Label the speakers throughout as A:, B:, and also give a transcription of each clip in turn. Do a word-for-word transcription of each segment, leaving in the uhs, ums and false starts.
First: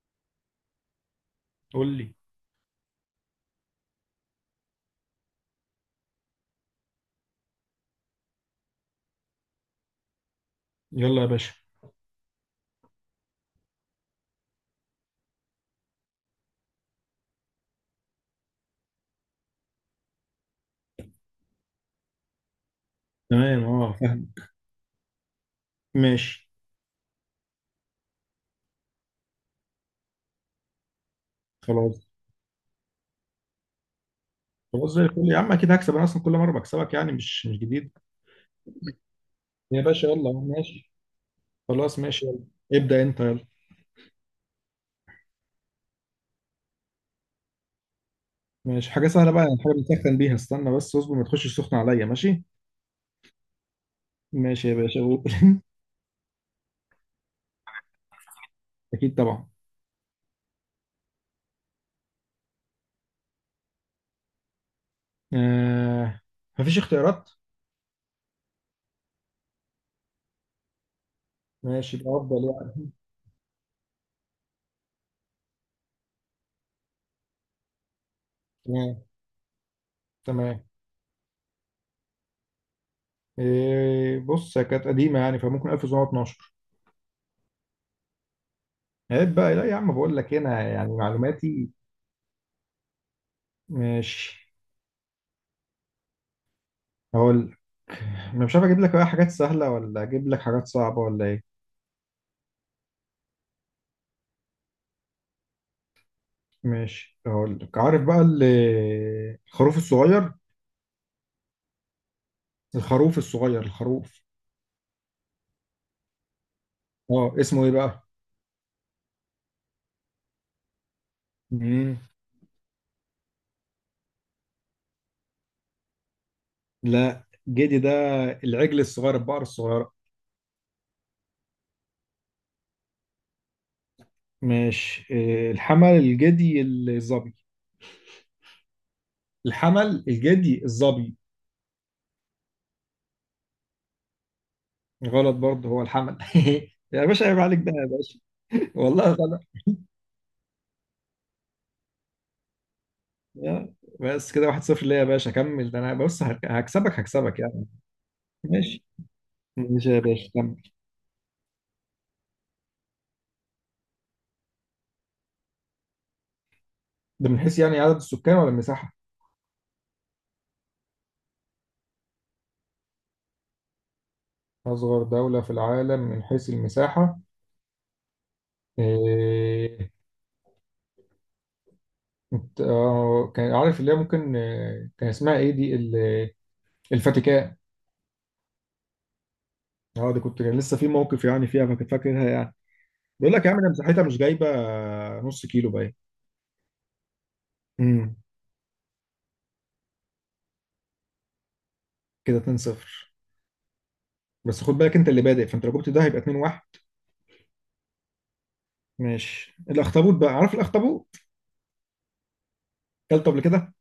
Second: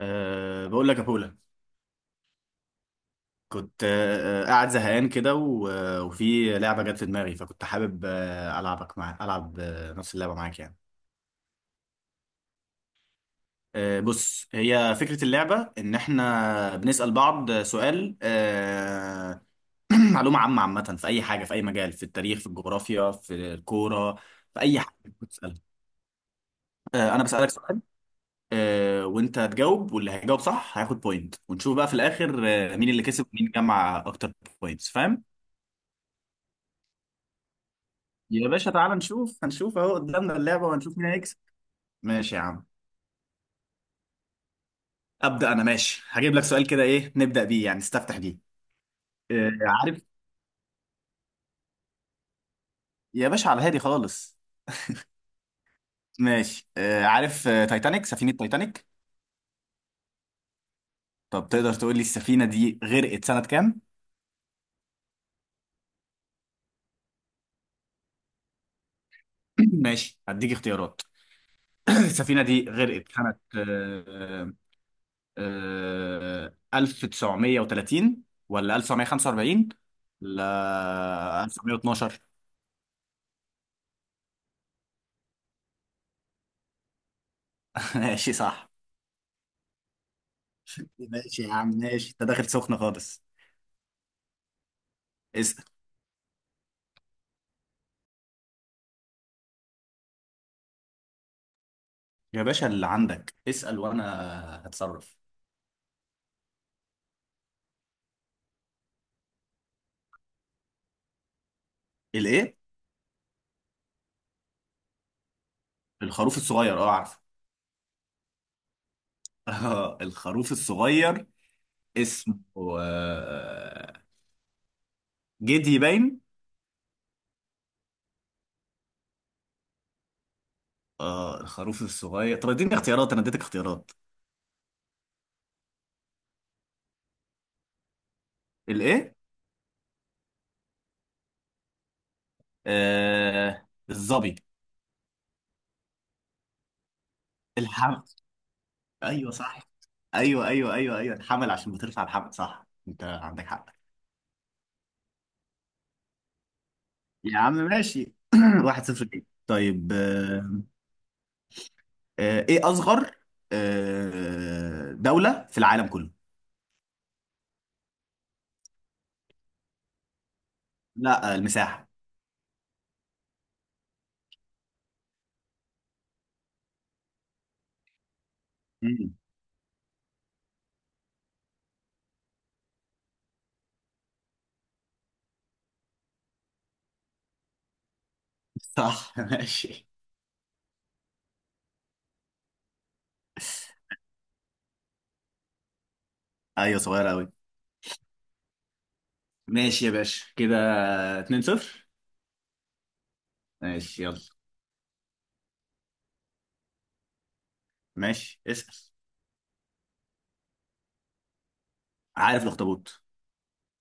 A: أه بقول لك يا بولا.
B: قول لي.
A: كنت أه آه، قاعد زهقان كده و- آه، وفي لعبة جت في دماغي، فكنت حابب أه ألعبك، مع ألعب أه نفس اللعبة معاك يعني.
B: يلا يا باشا.
A: أه بص، هي فكرة اللعبة إن إحنا بنسأل بعض سؤال أه معلومة عامة عامة في أي حاجة، في أي مجال، في التاريخ، في الجغرافيا، في
B: تمام، اه،
A: الكورة،
B: فاهم.
A: في أي حاجة بتسألها.
B: ماشي.
A: أه أنا بسألك سؤال أه وأنت تجاوب، واللي هيجاوب صح هياخد بوينت، ونشوف بقى في
B: خلاص.
A: الآخر أه مين اللي كسب ومين جمع أكتر بوينتس.
B: خلاص زي الفل
A: فاهم؟
B: يا عم، اكيد هكسب، انا اصلا كل مره بكسبك يعني، مش مش جديد.
A: يا باشا تعال نشوف، هنشوف
B: يا
A: اهو
B: باشا يلا
A: قدامنا اللعبة
B: ماشي.
A: وهنشوف مين هيكسب.
B: خلاص ماشي
A: ماشي
B: يلا.
A: يا عم.
B: ابدا انت يلا.
A: أبدأ أنا، ماشي، هجيب لك سؤال كده. إيه نبدأ بيه يعني، نستفتح بيه؟
B: ماشي، حاجه سهله بقى
A: آه
B: يعني، حاجه
A: عارف،
B: بنسخن بيها، استنى بس اصبر، ما تخشش سخن عليا، ماشي.
A: يا باشا على هادي خالص.
B: ماشي يا باشا قول.
A: ماشي. آه عارف، آه تايتانيك، سفينة تايتانيك.
B: اكيد طبعا.
A: طب تقدر تقول لي السفينة دي غرقت سنة كام؟
B: آه. مفيش اختيارات؟
A: ماشي هديك اختيارات.
B: ماشي يبقى
A: السفينة
B: افضل
A: دي
B: يعني.
A: غرقت سنة آه آه ألف وتسعمية وتلاتين ولا
B: تمام.
A: ألف وتسعمية وخمسة وأربعين؟
B: تمام،
A: لا، ألف وتسعمية واتناشر.
B: إيه، بص هي كانت قديمه يعني، فممكن ألف وتسعمية واتناشر.
A: ماشي، صح.
B: عيب بقى، لا يا عم، بقول لك هنا يعني
A: ماشي يا عم،
B: معلوماتي.
A: ماشي، انت داخل سخنة خالص.
B: ماشي
A: اسأل.
B: هقول. انا مش عارف اجيب لك بقى حاجات سهله ولا اجيب لك حاجات صعبه ولا ايه.
A: يا باشا اللي عندك اسأل، وانا هتصرف.
B: ماشي هقول لك. عارف بقى ال- الخروف الصغير.
A: الايه؟
B: الخروف الصغير الخروف.
A: الخروف الصغير، اه عارفه.
B: اه، اسمه ايه بقى؟
A: اه الخروف الصغير
B: مم.
A: اسمه آه، جدي باين.
B: لا جدي ده، العجل الصغير، البقر الصغيره.
A: اه الخروف الصغير، طب اديني اختيارات، انا اديتك اختيارات.
B: ماشي، إيه، الحمل، الجدي، الظبي.
A: الايه؟
B: الحمل، الجدي، الظبي.
A: آه، الظبي.
B: غلط برضه، هو الحمل. يا باشا، عيب عليك بقى يا
A: الحمل؟
B: باشا. والله
A: ايوه
B: غلط.
A: صح. ايوه ايوه ايوه ايوه الحمل، عشان بترفع الحمل. صح، انت عندك حق.
B: يا- بس كده واحد صفر ليا يا باشا، كمل، ده انا بص هك- هكسبك، هكسبك
A: يا عم
B: يعني.
A: ماشي.
B: ماشي.
A: واحد صفر ليك.
B: ماشي
A: طيب،
B: يا باشا كمل.
A: آه، آه، ايه اصغر آه، دولة في العالم كله؟
B: ده من حيث يعني عدد السكان ولا المساحة؟
A: لا، آه، المساحة.
B: أصغر دولة في العالم من حيث المساحة،
A: مم.
B: إيه... إنت- آه، كان عارف، اللي هي ممكن آه، كان اسمها إيه دي ال- الفاتيكان.
A: صح. ماشي.
B: أه دي كنت، كان لسه في موقف يعني فيها، فاكر- فاكرها يعني. بيقول لك يا عم ده مساحتها مش جايبة آه، نص كيلو باين.
A: ايوه صغيرة قوي.
B: امم،
A: ماشي يا باشا. كده اتنين صفر.
B: كده اتنين صفر.
A: ماشي يلا.
B: بس خد بالك، أنت اللي بادئ، فأنت لو جبت ده هيبقى اتنين واحد.
A: ماشي، اسأل.
B: ماشي، الأخطبوط بقى، عارف الأخطبوط؟
A: عارف الاخطبوط.
B: كلته قبل كده؟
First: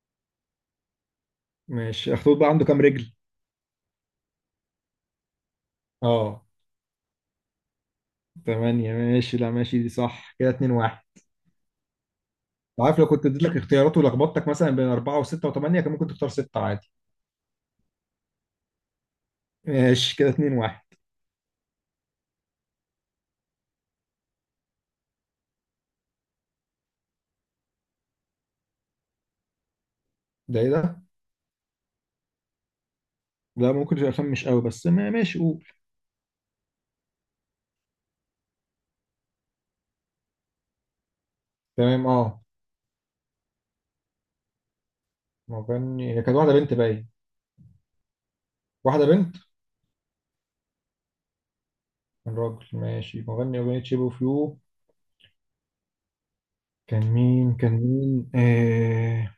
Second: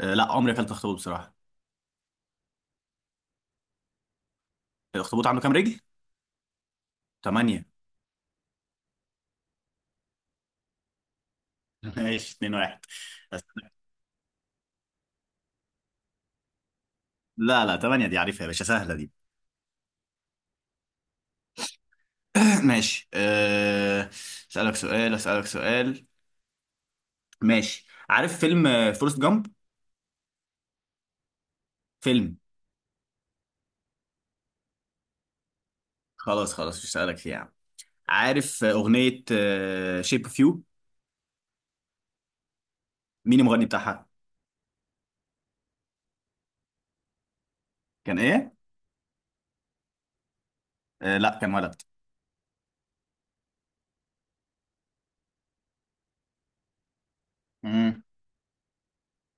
A: آه، لا عمري اكلت اخطبوط بصراحة.
B: ماشي، الأخطبوط بقى عنده كام رجل؟
A: الاخطبوط عنده كام رجل؟
B: أه.
A: تمانية.
B: تمانية، ماشي، لا ماشي، دي صح، كده اتنين واحد.
A: ماشي، اتنين واحد.
B: عارف لو كنت اديت لك اختيارات، ولخبطتك مثلا بين أربعة وستة وثمانية، كان ممكن تختار ستة عادي.
A: لا لا تمانية دي عارفها يا باشا، سهلة دي.
B: ماشي، كده اتنين واحد.
A: ماشي، آه، اسألك سؤال اسألك سؤال ماشي، عارف فيلم آه، فورست جامب؟
B: ده ايه ده؟
A: فيلم.
B: لا ممكن يبقى فاهم مش قوي، بس ما ماشي قول.
A: خلاص خلاص مش هسألك فيه يا عم. عارف آه، أغنية شيب اوف يو؟
B: تمام، اه.
A: مين المغني بتاعها؟
B: مغني؟ هي كانت واحدة بنت باين.
A: كان إيه؟
B: واحدة بنت.
A: آه لا، كان ولد.
B: كان راجل، ماشي، مغني أغنية شيب اوف يو، كان مين، كان
A: امم
B: مين آه...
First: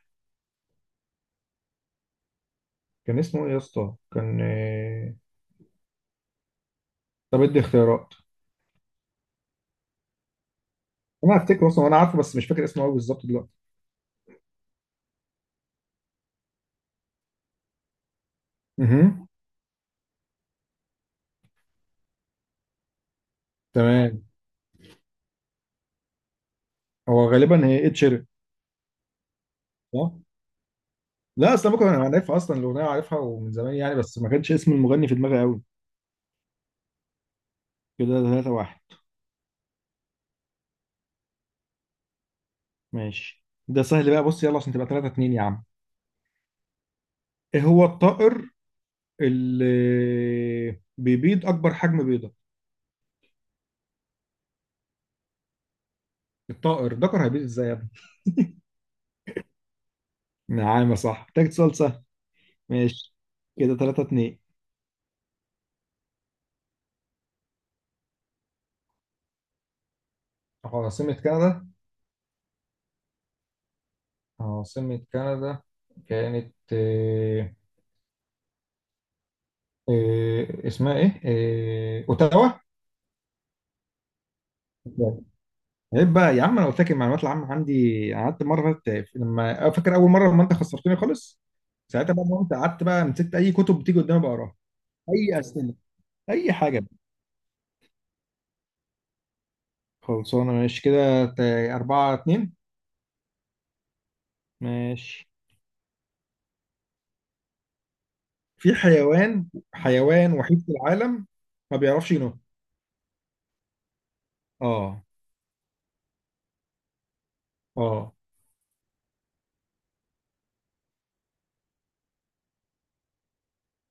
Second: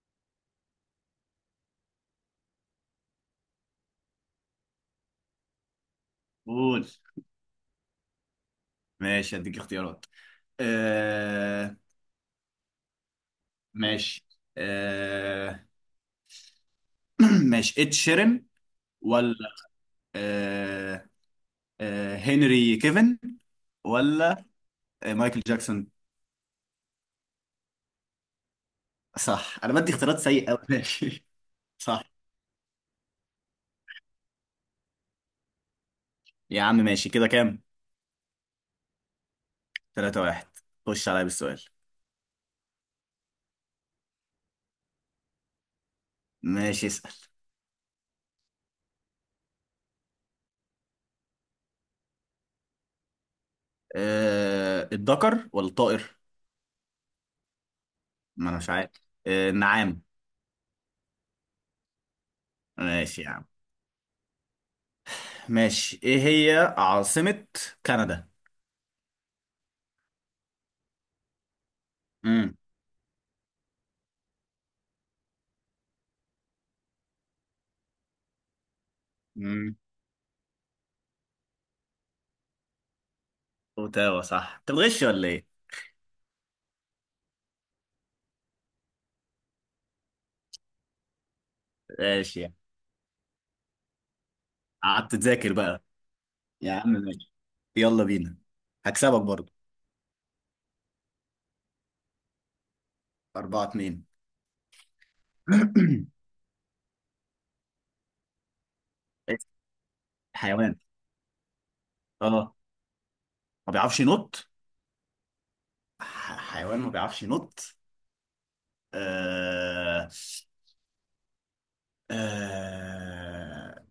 B: كان اسمه ايه يا اسطى؟ كان آه...
A: قول.
B: طب ادي اختيارات.
A: ماشي هديك اختيارات.
B: انا هفتكر
A: آه.
B: اصلا وانا عارفه، بس مش فاكر اسمه قوي بالظبط دلوقتي.
A: ماشي. آه ماشي، إد شيرين،
B: اها.
A: ولا آه آه هنري كيفن،
B: تمام.
A: ولا آه مايكل جاكسون؟
B: هو غالبا هي اتشيرت،
A: صح. أنا بدي
B: صح؟
A: اختيارات سيئة أوي ماشي،
B: لا اصل ممكن
A: صح.
B: انا عارفها اصلا، الاغنيه عارفها ومن زمان يعني، بس ما كانش اسم المغني في دماغي قوي.
A: يا عم ماشي، كده كام؟
B: كده تلاتة واحد.
A: تلاتة واحد. خش عليا بالسؤال.
B: ماشي، ده سهل بقى، بص يلا عشان تبقى تلاتة اتنين يا عم.
A: ماشي، اسأل.
B: ايه هو الطائر اللي بيبيض اكبر حجم بيضه؟
A: آه الدكر ولا الطائر؟
B: الطائر ذكر هيبيض ازاي يا ابني؟
A: ما انا مش عارف. آه، النعام.
B: نعم، صح، محتاج سؤال سهل. ماشي،
A: ماشي يا عم.
B: كده تلاتة اتنين.
A: ماشي، ايه هي عاصمة كندا؟
B: عاصمة كندا.
A: امم
B: عاصمة كندا كانت آه،
A: امم
B: آه، اسمها ايه، آه، اوتاوا.
A: اوتاوا. صح. انت بتغش ولا ايه؟
B: عيب بقى يا عم، انا قلت لك المعلومات العامه عندي، قعدت مره فاتت لما، فاكر اول مره لما انت خسرتني خالص، ساعتها بقى
A: ماشي يا
B: انت
A: عم.
B: قعدت بقى مسكت اي كتب بتيجي قدامي بقراها،
A: قعدت
B: اي
A: تذاكر
B: اسئله،
A: بقى.
B: اي
A: يا
B: حاجه بقى.
A: عم ماشي. يلا بينا، هكسبك برضه.
B: خلصانه ماشي كده ت- أربعة اتنين.
A: أربعة اتنين.
B: ماشي. في حيوان، حيوان وحيد في
A: حيوان،
B: العالم ما بيعرفش ينط.
A: اه، ما بيعرفش ينط.
B: اه.
A: ح- حيوان ما بيعرفش ينط.
B: اه.
A: آه... آه...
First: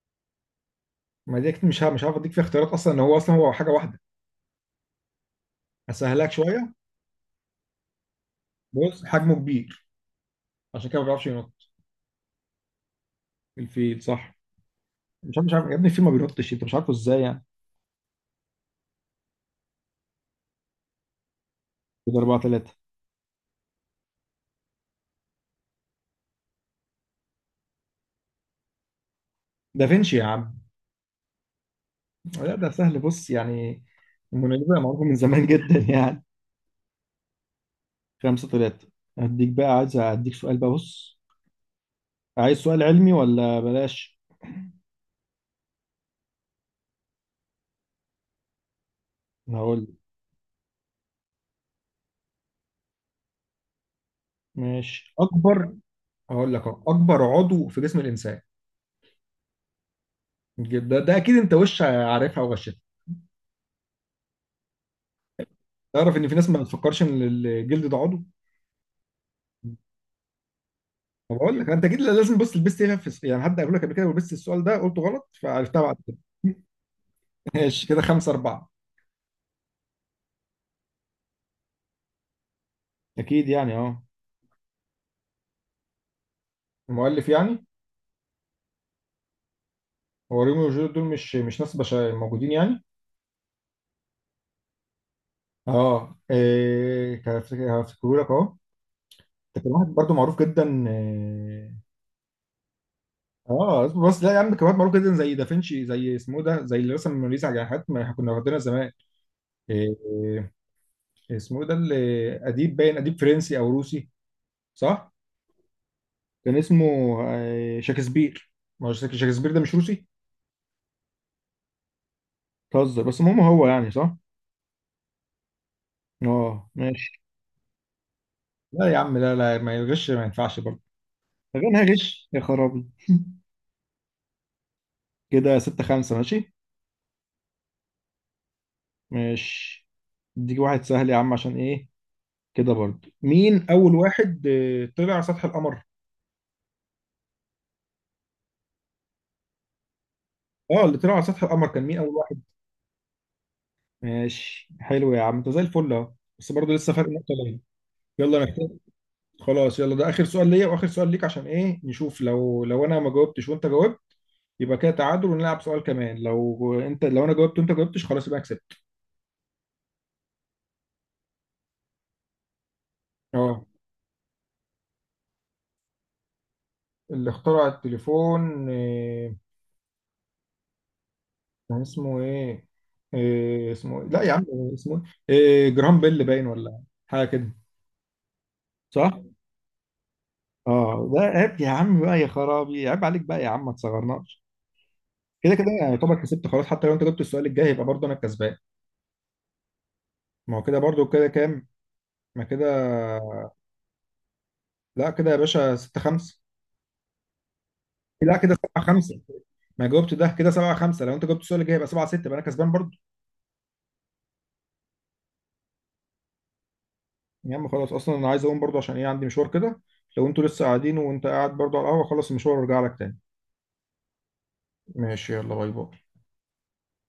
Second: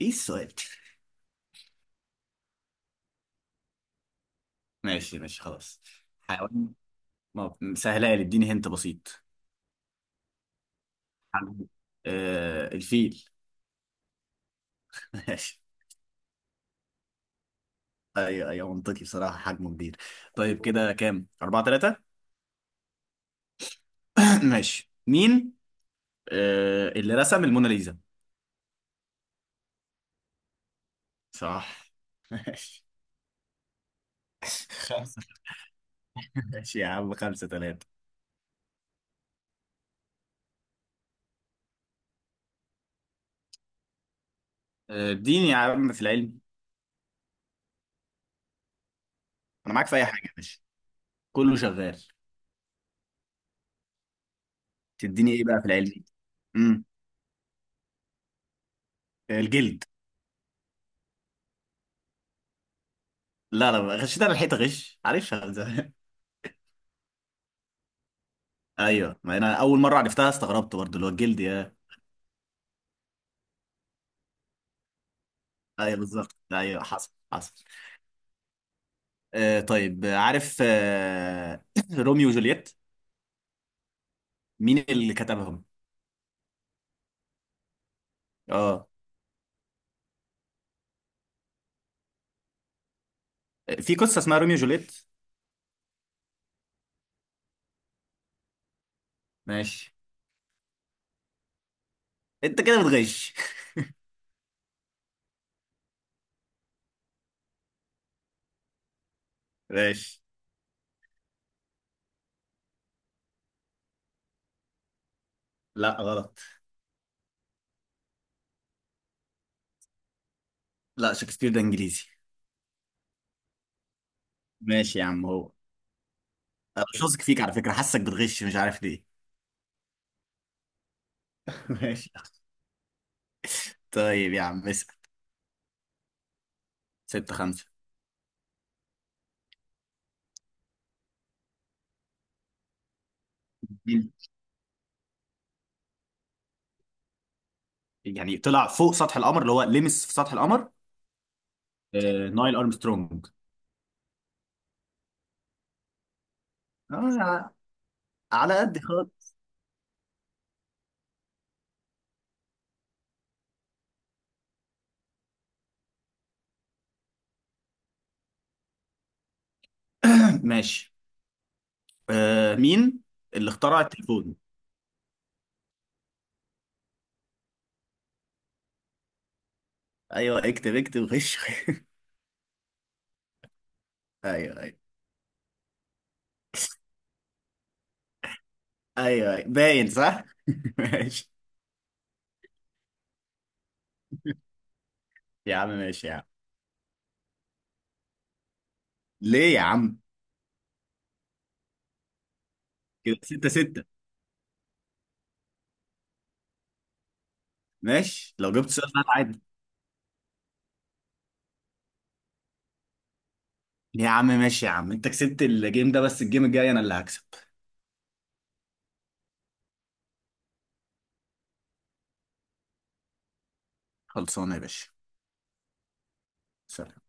A: ايه السؤال؟
B: ما دي أكيد مش ه- مش عارف اديك فيها اختيارات، اصلا ان هو اصلا هو حاجه واحده.
A: ماشي ماشي خلاص.
B: اسهلك شويه.
A: حيوان. ما سهلة لي، اديني هنت
B: بص،
A: بسيط.
B: حجمه كبير، عشان كده ما بيعرفش ينط.
A: حجمه. آه، الفيل.
B: الفيل، صح. مش عارف، مش
A: ماشي.
B: عارف يا ابني الفيل ما بينطش، انت مش عارفه ازاي يعني.
A: ايوه ايوه منطقي بصراحة، حجمه كبير. طيب كده كام؟ أربعة تلاتة؟
B: كده أربعة تلاتة.
A: ماشي، مين آه اللي رسم الموناليزا؟
B: دافنشي يا عم.
A: صح.
B: لا ده
A: ماشي،
B: سهل بص يعني، الموناليزا معروفة من
A: خمسة.
B: زمان جدا يعني.
A: ماشي يا عم، خمسة تلاتة.
B: خمسة تلاتة. هديك بقى، عايز هديك سؤال بقى، بص، عايز سؤال علمي ولا بلاش؟
A: آه، اديني يا عم في العلم. أنا
B: هقول لك.
A: معاك في أي حاجة يا باشا، كله شغال.
B: ماشي،
A: تديني إيه بقى في
B: اكبر.
A: العلم؟
B: هقول لك أهو.
A: امم
B: اكبر عضو في جسم الانسان.
A: الجلد.
B: ده ده اكيد انت وش عارفها وغشتها.
A: لا لا غشيت أنا الحيطة، غش، عارفها من زمان.
B: تعرف ان في ناس ما بتفكرش ان الجلد ده عضو.
A: أيوه، ما أنا أول مرة عرفتها استغربت برضه اللي هو
B: طب
A: الجلد.
B: اقول لك انت اكيد لازم بص لبست ايه في الس- يعني حد قال لك قبل كده ولبست السؤال ده قلته غلط فعرفتها بعد
A: ايوه
B: كده.
A: بالظبط، ايوه حصل حصل.
B: ماشي، كده خمسة أربعة.
A: آه طيب، آه، عارف آه روميو وجولييت؟
B: اكيد يعني، اه.
A: مين اللي كتبهم؟
B: المؤلف يعني؟
A: اه،
B: هو روميو وجوليت دول مش مش ناس بشر موجودين يعني.
A: في قصه اسمها روميو وجولييت.
B: اه، إيه، هفتكره لك اهو. ده كان واحد
A: ماشي.
B: برضه معروف جدا، إيه،
A: انت كده بتغش
B: اه اصبر بس، لا يا عم كان واحد معروف جدا زي دافنشي، زي اسمه ده، زي اللي رسم الموناليزا، على حاجات ما احنا كنا واخدينها زمان. إيه،
A: ماشي.
B: إيه، اسمه ده اللي، اديب باين، اديب فرنسي او روسي، صح؟
A: لا، غلط.
B: كان اسمه آه، شكسبير. ما هو شك- شكسبير ده مش روسي؟
A: لا، شكسبير ده انجليزي.
B: بتهزر بس، المهم هو يعني، صح؟
A: ماشي يا عم، هو.
B: اه
A: أنا مش
B: ماشي.
A: واثق فيك على فكره، حاسك بتغش، مش عارف
B: لا يا عم،
A: ليه.
B: لا، لا، ما يغش ما ينفعش برضه. غنى
A: ماشي.
B: غش يا خرابي.
A: طيب يا عم اسال.
B: كده ستة خمسة، ماشي.
A: ستة خمسة.
B: ماشي، اديك واحد سهل يا عم، عشان ايه كده برضه، مين اول
A: مين؟
B: واحد آه، طلع على سطح القمر؟
A: يعني طلع فوق سطح القمر، اللي هو لمس في سطح القمر؟
B: اه اللي طلع على سطح القمر كان مين، اول
A: آه،
B: واحد.
A: نايل ارمسترونج.
B: ماشي، حلو يا عم، انت زي الفل اهو، بس برضه لسه فرق نقطة
A: آه،
B: ليا. يلا انا
A: على
B: كده
A: قد خالص.
B: خلاص، يلا ده اخر سؤال ليا واخر سؤال ليك، عشان ايه، نشوف لو، لو انا ما جاوبتش وانت جاوبت يبقى كده تعادل ونلعب سؤال كمان، لو انت، لو انا جاوبت وانت جاوبتش خلاص يبقى أنا كسبت.
A: ماشي، آه مين اللي
B: اه.
A: اخترع التليفون؟
B: اللي اخترع التليفون آه،
A: ايوه اكتب اكتب غش
B: كان اسمه ايه، إيه اسمه إيه؟ لا يا عم.
A: ايوه ايوه
B: اسمه، ايه، إيه، جرام بيل باين ولا حاجه كده. صح.
A: ايوه أيوة باين، صح.
B: اه ده
A: ماشي
B: عيب يا عم بقى، يا خرابي عيب عليك بقى يا عم، ما تصغرناش. كده
A: يا
B: كده
A: عم،
B: يعني
A: ماشي يا
B: يعتبر
A: عم.
B: كسبت خلاص، حتى لو انت جبت السؤال الجاي يبقى برضه انا الكسبان.
A: ليه يا عم؟
B: ما هو كده برضه، كده كام؟ ما كده،
A: كده ستة ستة.
B: لا كده يا باشا ستة خمسة.
A: ماشي،
B: لا
A: لو
B: كده
A: جبت
B: سبعة
A: سؤال بقى
B: خمسة،
A: عادي.
B: ما جاوبت ده، كده سبعة خمسة، لو انت جبت السؤال الجاي يبقى سبعة ستة، يبقى انا كسبان برضه.
A: يا عم ماشي يا عم، انت كسبت الجيم ده، بس الجيم الجاي انا اللي هكسب.
B: يا عم خلاص، اصلا انا عايز اقوم برضه، عشان ايه، عندي مشوار كده، لو انتوا لسه قاعدين، وانت قاعد برضه على القهوه، خلص المشوار وارجع لك تاني.
A: خلصانه يا باشا.
B: ماشي يلا، باي باي.
A: سلام.